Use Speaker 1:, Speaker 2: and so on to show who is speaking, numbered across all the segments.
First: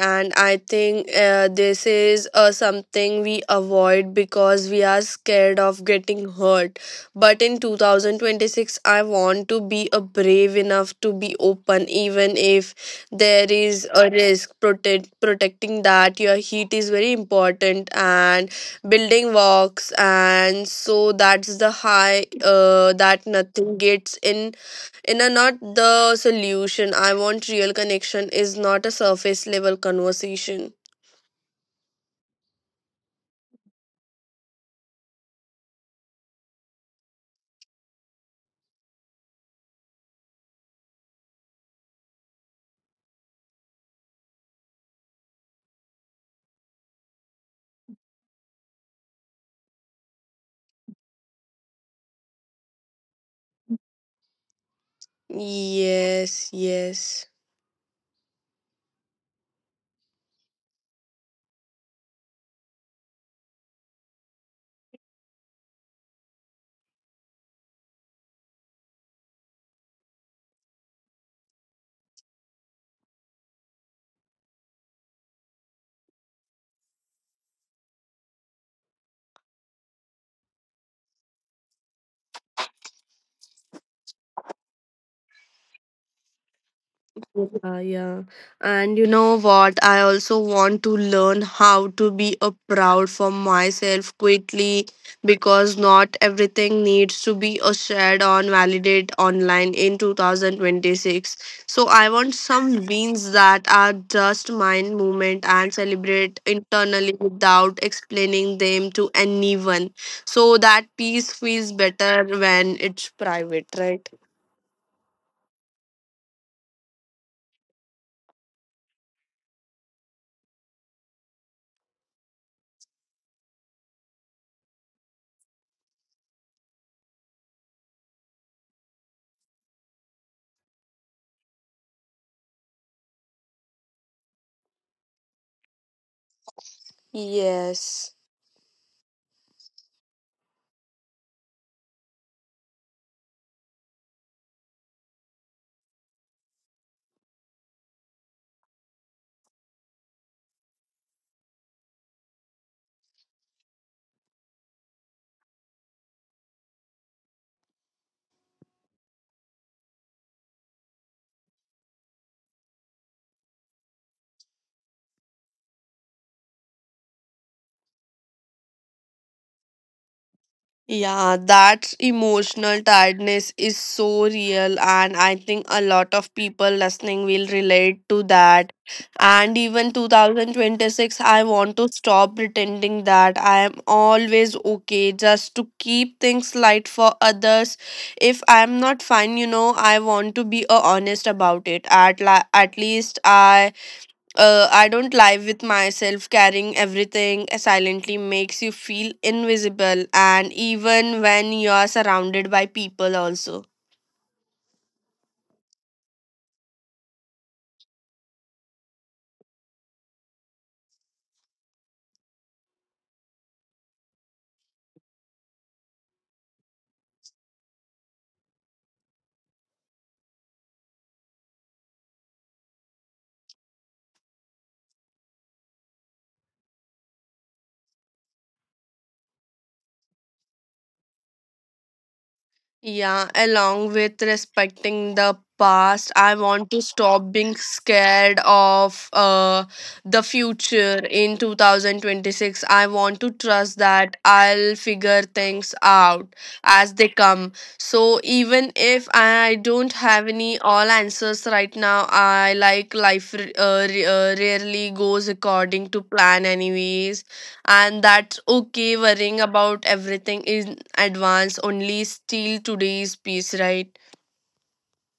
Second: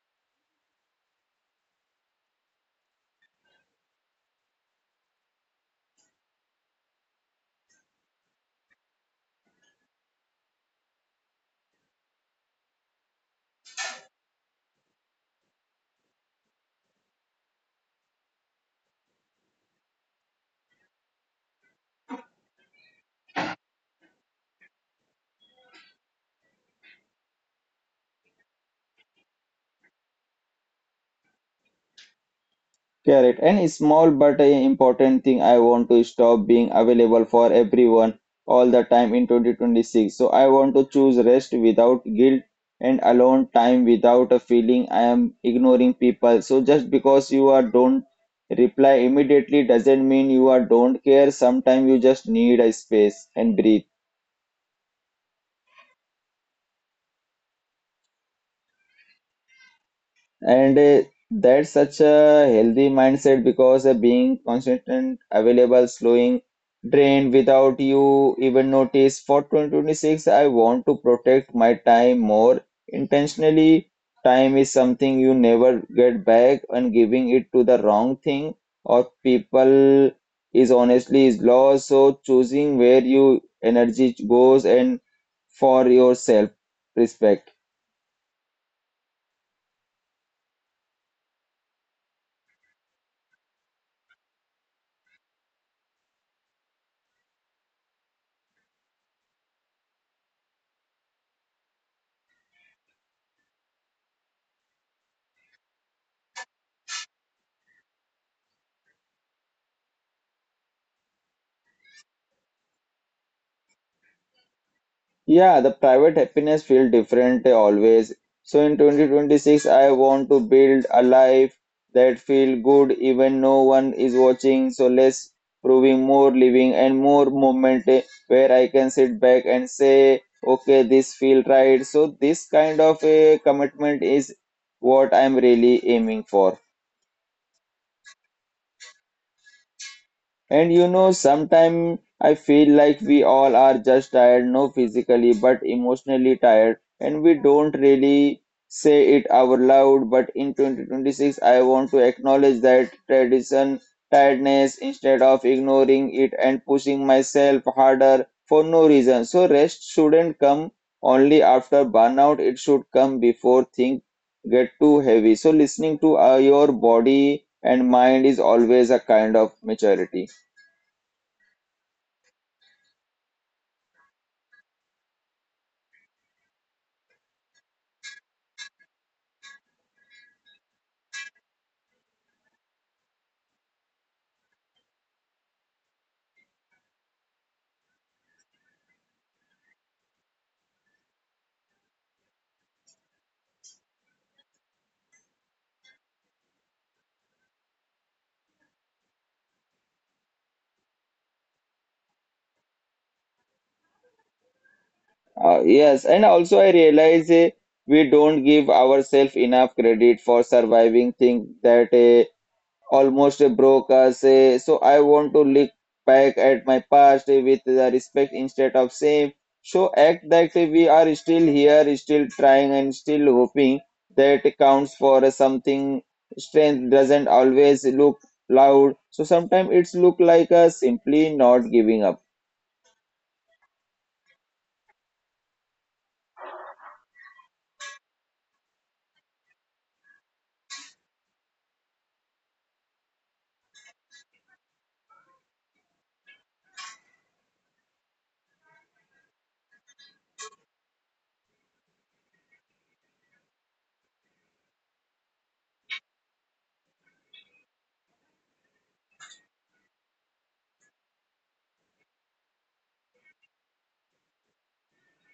Speaker 1: And I think this is something we avoid because we are scared of getting hurt. But in 2026, I want to be a brave enough to be open, even if there is a risk. Protecting that your heat is very important, and building walks, and so that's the high that nothing gets in a not the solution. I want real connection is not a surface level conversation.
Speaker 2: Correct. And small but important thing, I want to stop being available for everyone all the time in 2026. So I want to choose rest without guilt and alone time without a feeling I am ignoring people. So just because you are don't reply immediately doesn't mean you are don't care. Sometimes you just need a space and breathe.
Speaker 1: Yes, yes.
Speaker 2: And That's such a healthy mindset because being constant, available, slowing, drained without you even notice. For 2026, I want to protect my time more intentionally. Time is something you never get back, and giving it to the wrong thing or people is honestly is lost. So choosing where your energy goes and for your self respect.
Speaker 1: Yeah, yeah. And you know what? I also want to learn how to be a proud for myself quickly because not everything needs to be a shared on validate online in 2026. So I want some wins that are just mine moment and celebrate internally without explaining them to anyone. So that peace feels better when it's private, right?
Speaker 2: Yeah, the private happiness feel different always. So in 2026, I want to build a life that feel good even no one is watching. So less proving, more living, and more moment where I can sit back and say, okay, this feel right. So this kind of a commitment is what I'm really aiming for.
Speaker 1: Yes.
Speaker 2: And you know, sometimes I feel like we all are just tired, no physically, but emotionally tired, and we don't really say it out loud. But in 2026, I want to acknowledge that tradition tiredness instead of ignoring it and pushing myself harder for no reason. So, rest shouldn't come only after burnout, it should come before things get too heavy. So, listening to your body and mind is always a kind of maturity.
Speaker 1: Yeah, that emotional tiredness is so real, and I think a lot of people listening will relate to that. And even 2026, I want to stop pretending that I am always okay just to keep things light for others. If I'm not fine, you know, I want to be honest about it. At least I don't lie with myself. Carrying everything silently makes you feel invisible, and even when you are surrounded by people, also.
Speaker 2: Yes, and also I realize we don't give ourselves enough credit for surviving things that almost broke us. Eh. So I want to look back at my past with the respect instead of shame. So act that we are still here, still trying, and still hoping that counts for something. Strength doesn't always look loud. So sometimes it's look like a simply not giving up.
Speaker 1: Yeah, along with respecting the past, I want to stop being scared of the future in 2026. I want to trust that I'll figure things out as they come. So, even if I don't have any all answers right now, I like life rarely goes according to plan, anyways, and that's okay. Worrying about everything in advance only steal today's peace, right?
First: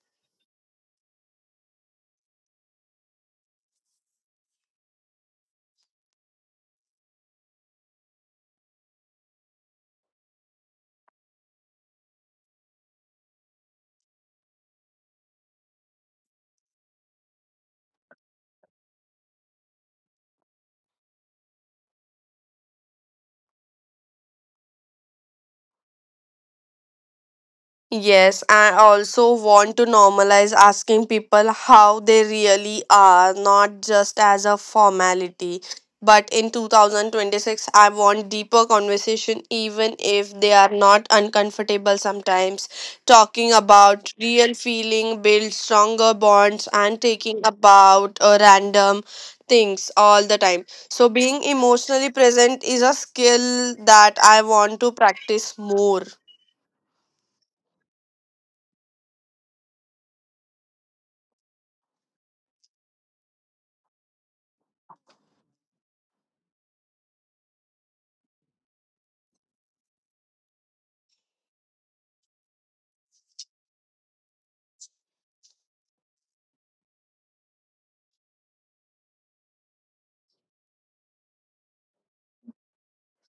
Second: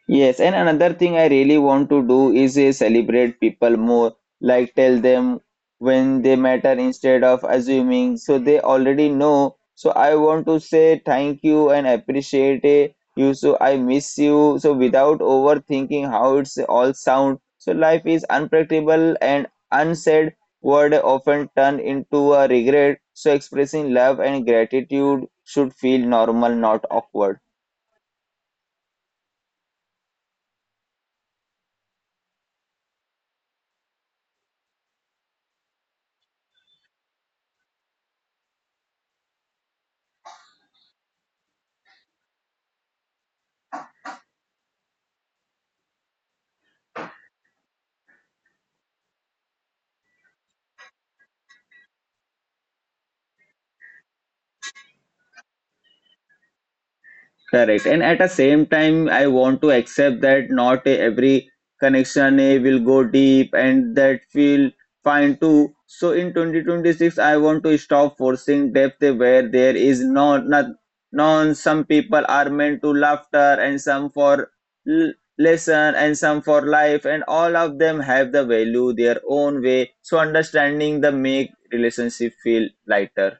Speaker 2: Yes, and another thing I really want to do is celebrate people more, like tell them when they matter instead of assuming. So they already know. So I want to say thank you and appreciate you. So I miss you. So without overthinking how it's all sound. So life is unpredictable and unsaid word often turn into a regret. So expressing love and gratitude should feel normal, not awkward.
Speaker 1: Yes, I also want to normalize asking people how they really are, not just as a formality. But in 2026, I want deeper conversation, even if they are not uncomfortable sometimes. Talking about real feeling, build stronger bonds, and taking about random things all the time. So, being emotionally present is a skill that I want to practice more.
Speaker 2: Correct. And at the same time, I want to accept that not every connection will go deep and that feel fine too. So in 2026, I want to stop forcing depth where there is no, not, none. Some people are meant to laughter and some for l- lesson and some for life and all of them have the value their own way. So understanding the make relationship feel lighter.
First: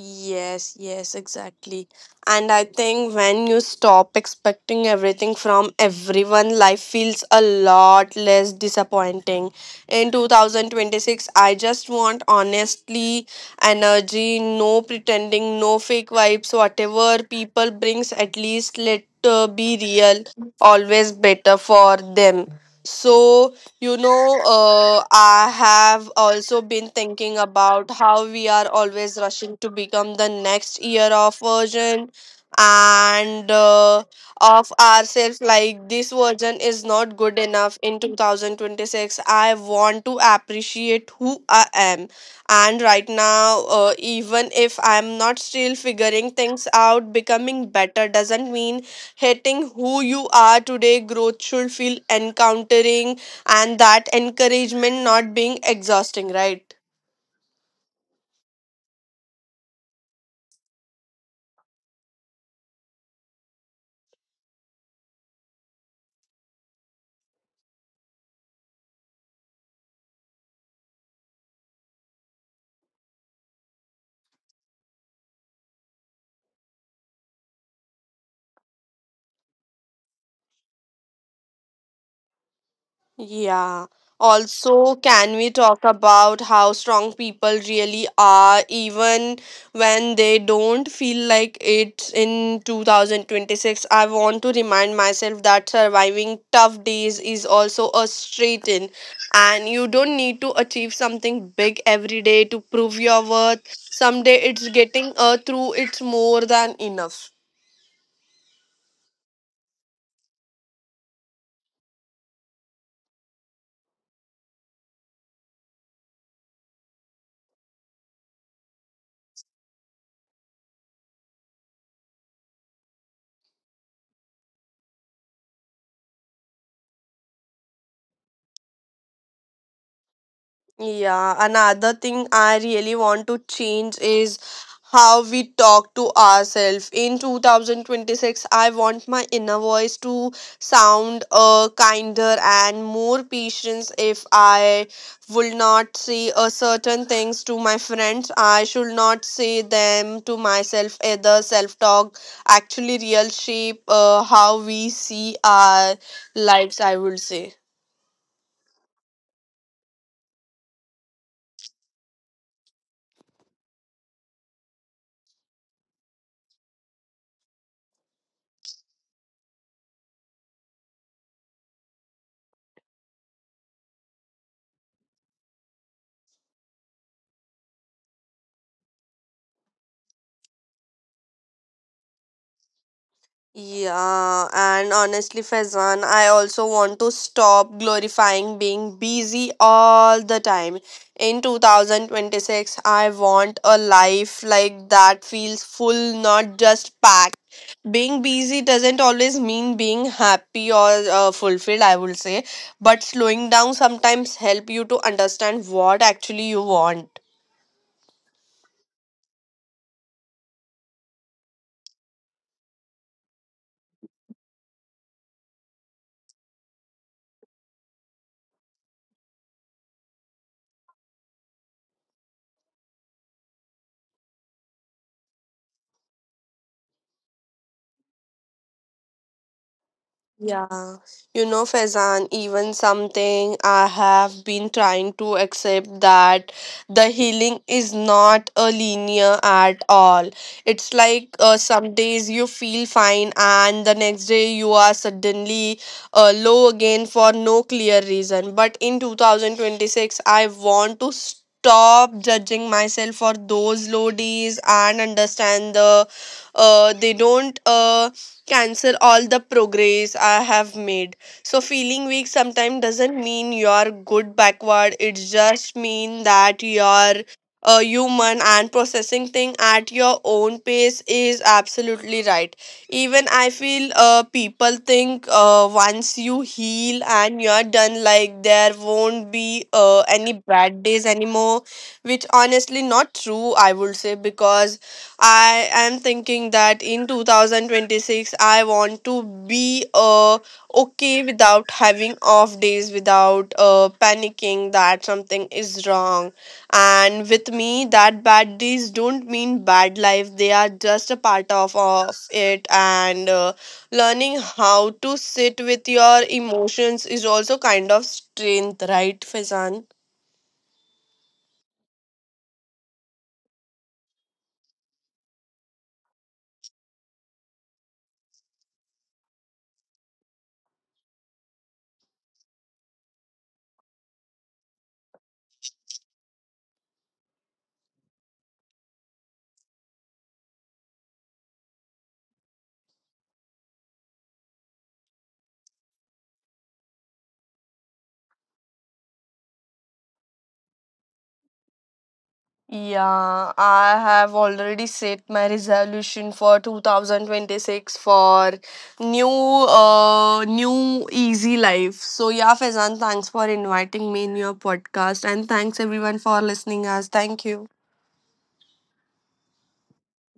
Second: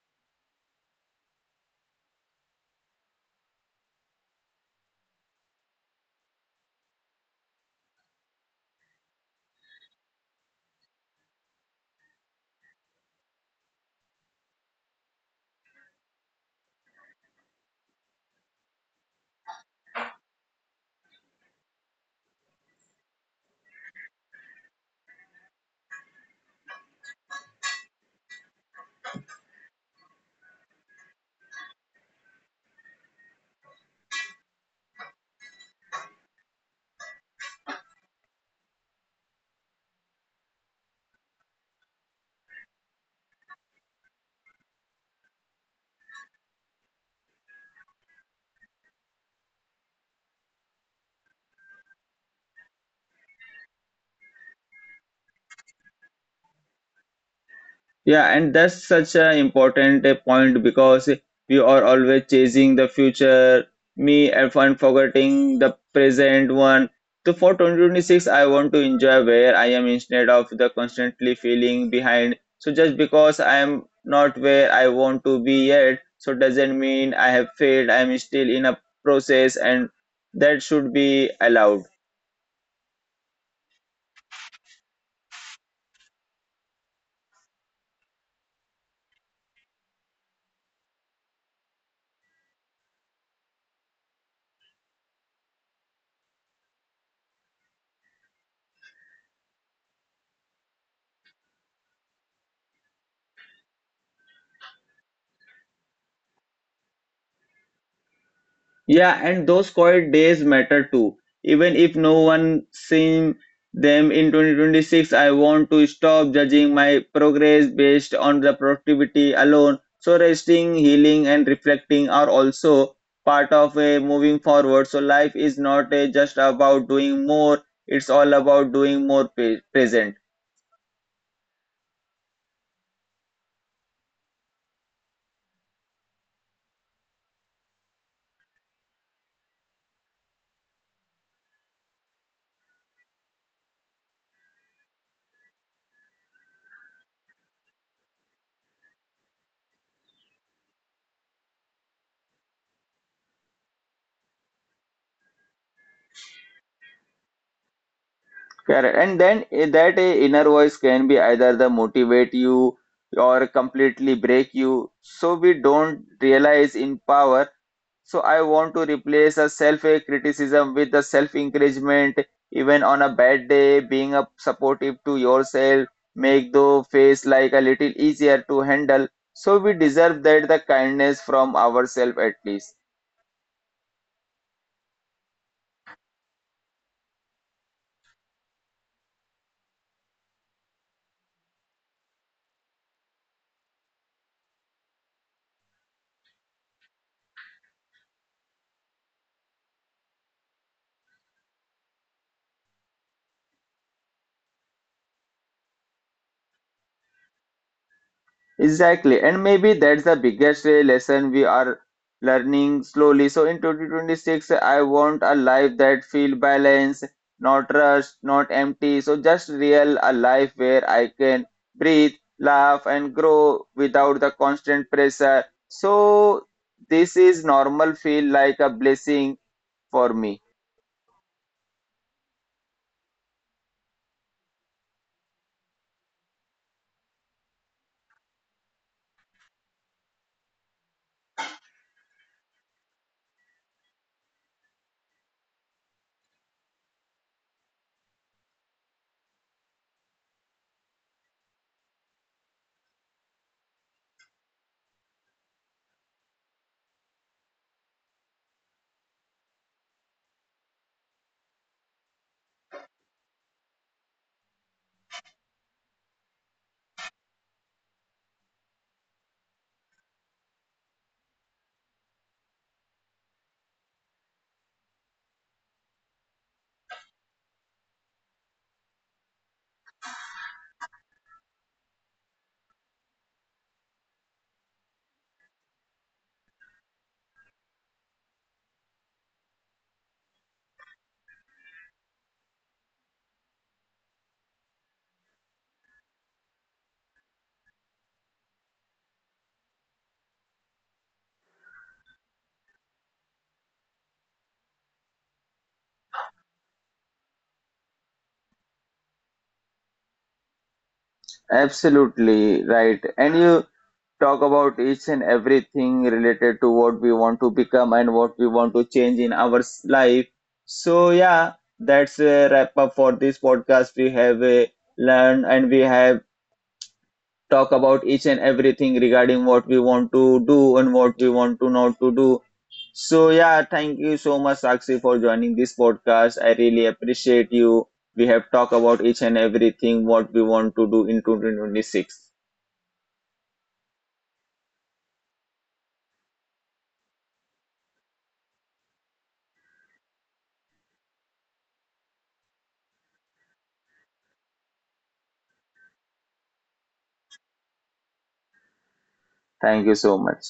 Speaker 1: Yes, yes, exactly. And I think when you stop expecting everything from everyone, life feels a lot less disappointing. In 2026, I just want honestly energy, no pretending, no fake vibes, whatever people brings, at least let be real, always better for them. So you know, I have also been thinking about how we are always rushing to become the next year of version and of ourselves. Like, this version is not good enough in 2026. I want to appreciate who I am. And right now, even if I'm not still figuring things out, becoming better doesn't mean hating who you are today. Growth should feel encountering and that encouragement not being exhausting, right?
Speaker 2: Yeah, and that's such an important point because we are always chasing the future. Me and fun forgetting the present one. So for 2026, I want to enjoy where I am instead of the constantly feeling behind. So just because I am not where I want to be yet, so doesn't mean I have failed. I am still in a process, and that should be allowed.
Speaker 1: Yeah. Also, can we talk about how strong people really are, even when they don't feel like it in 2026? I want to remind myself that surviving tough days is also a straight in, and you don't need to achieve something big every day to prove your worth. Someday, it's getting through, it's more than enough.
Speaker 2: Yeah, and those quiet days matter too. Even if no one sees them in 2026, I want to stop judging my progress based on the productivity alone. So resting, healing, and reflecting are also part of a moving forward. So life is not a, just about doing more; it's all about doing more present.
Speaker 1: Yeah, another thing I really want to change is how we talk to ourselves. In 2026, I want my inner voice to sound kinder and more patience. If I will not say certain things to my friends, I should not say them to myself. Either self talk actually real shape how we see our lives, I would say.
Speaker 2: Correct. And then that inner voice can be either the motivate you or completely break you. So we don't realize in power. So I want to replace a self criticism with a self encouragement. Even on a bad day, being a supportive to yourself, make the face like a little easier to handle. So we deserve that the kindness from ourselves at least.
Speaker 1: Yeah, and honestly, Faizan, I also want to stop glorifying being busy all the time. In 2026, I want a life like that feels full, not just packed. Being busy doesn't always mean being happy or fulfilled, I would say, but slowing down sometimes help you to understand what actually you want.
Speaker 2: Exactly. And maybe that's the biggest lesson we are learning slowly. So in 2026, I want a life that feel balanced, not rushed, not empty. So just real, a life where I can breathe, laugh, and grow without the constant pressure. So this is normal feel like a blessing for me.
Speaker 1: Yeah, you know, Faizan, even something I have been trying to accept that the healing is not a linear at all. It's like some days you feel fine, and the next day you are suddenly low again for no clear reason. But in 2026, I want to stop judging myself for those low days and understand the they don't. Cancel all the progress I have made. So feeling weak sometimes doesn't mean you're good backward. It just mean that you're a human and processing thing at your own pace is absolutely right. Even I feel people think once you heal and you're done, like there won't be any bad days anymore, which honestly not true. I would say because I am thinking that in 2026 I want to be okay without having off days, without panicking that something is wrong and with me, that bad days don't mean bad life. They are just a part of it, and learning how to sit with your emotions is also kind of strength, right, Fazan?
Speaker 2: Absolutely right. And you talk about each and everything related to what we want to become and what we want to change in our life. So yeah, that's a wrap up for this podcast. We have learned and we have talked about each and everything regarding what we want to do and what we want to not to do. So yeah, thank you so much, Sakshi, for joining this podcast. I really appreciate you. We have talked about each and everything what we want to do in 2026.
Speaker 1: Yeah, I have already set my resolution for 2026 for new new easy life. So yeah, Faizan, thanks for inviting me in your podcast and thanks everyone for listening us. Thank you.
Speaker 2: Thank you so much.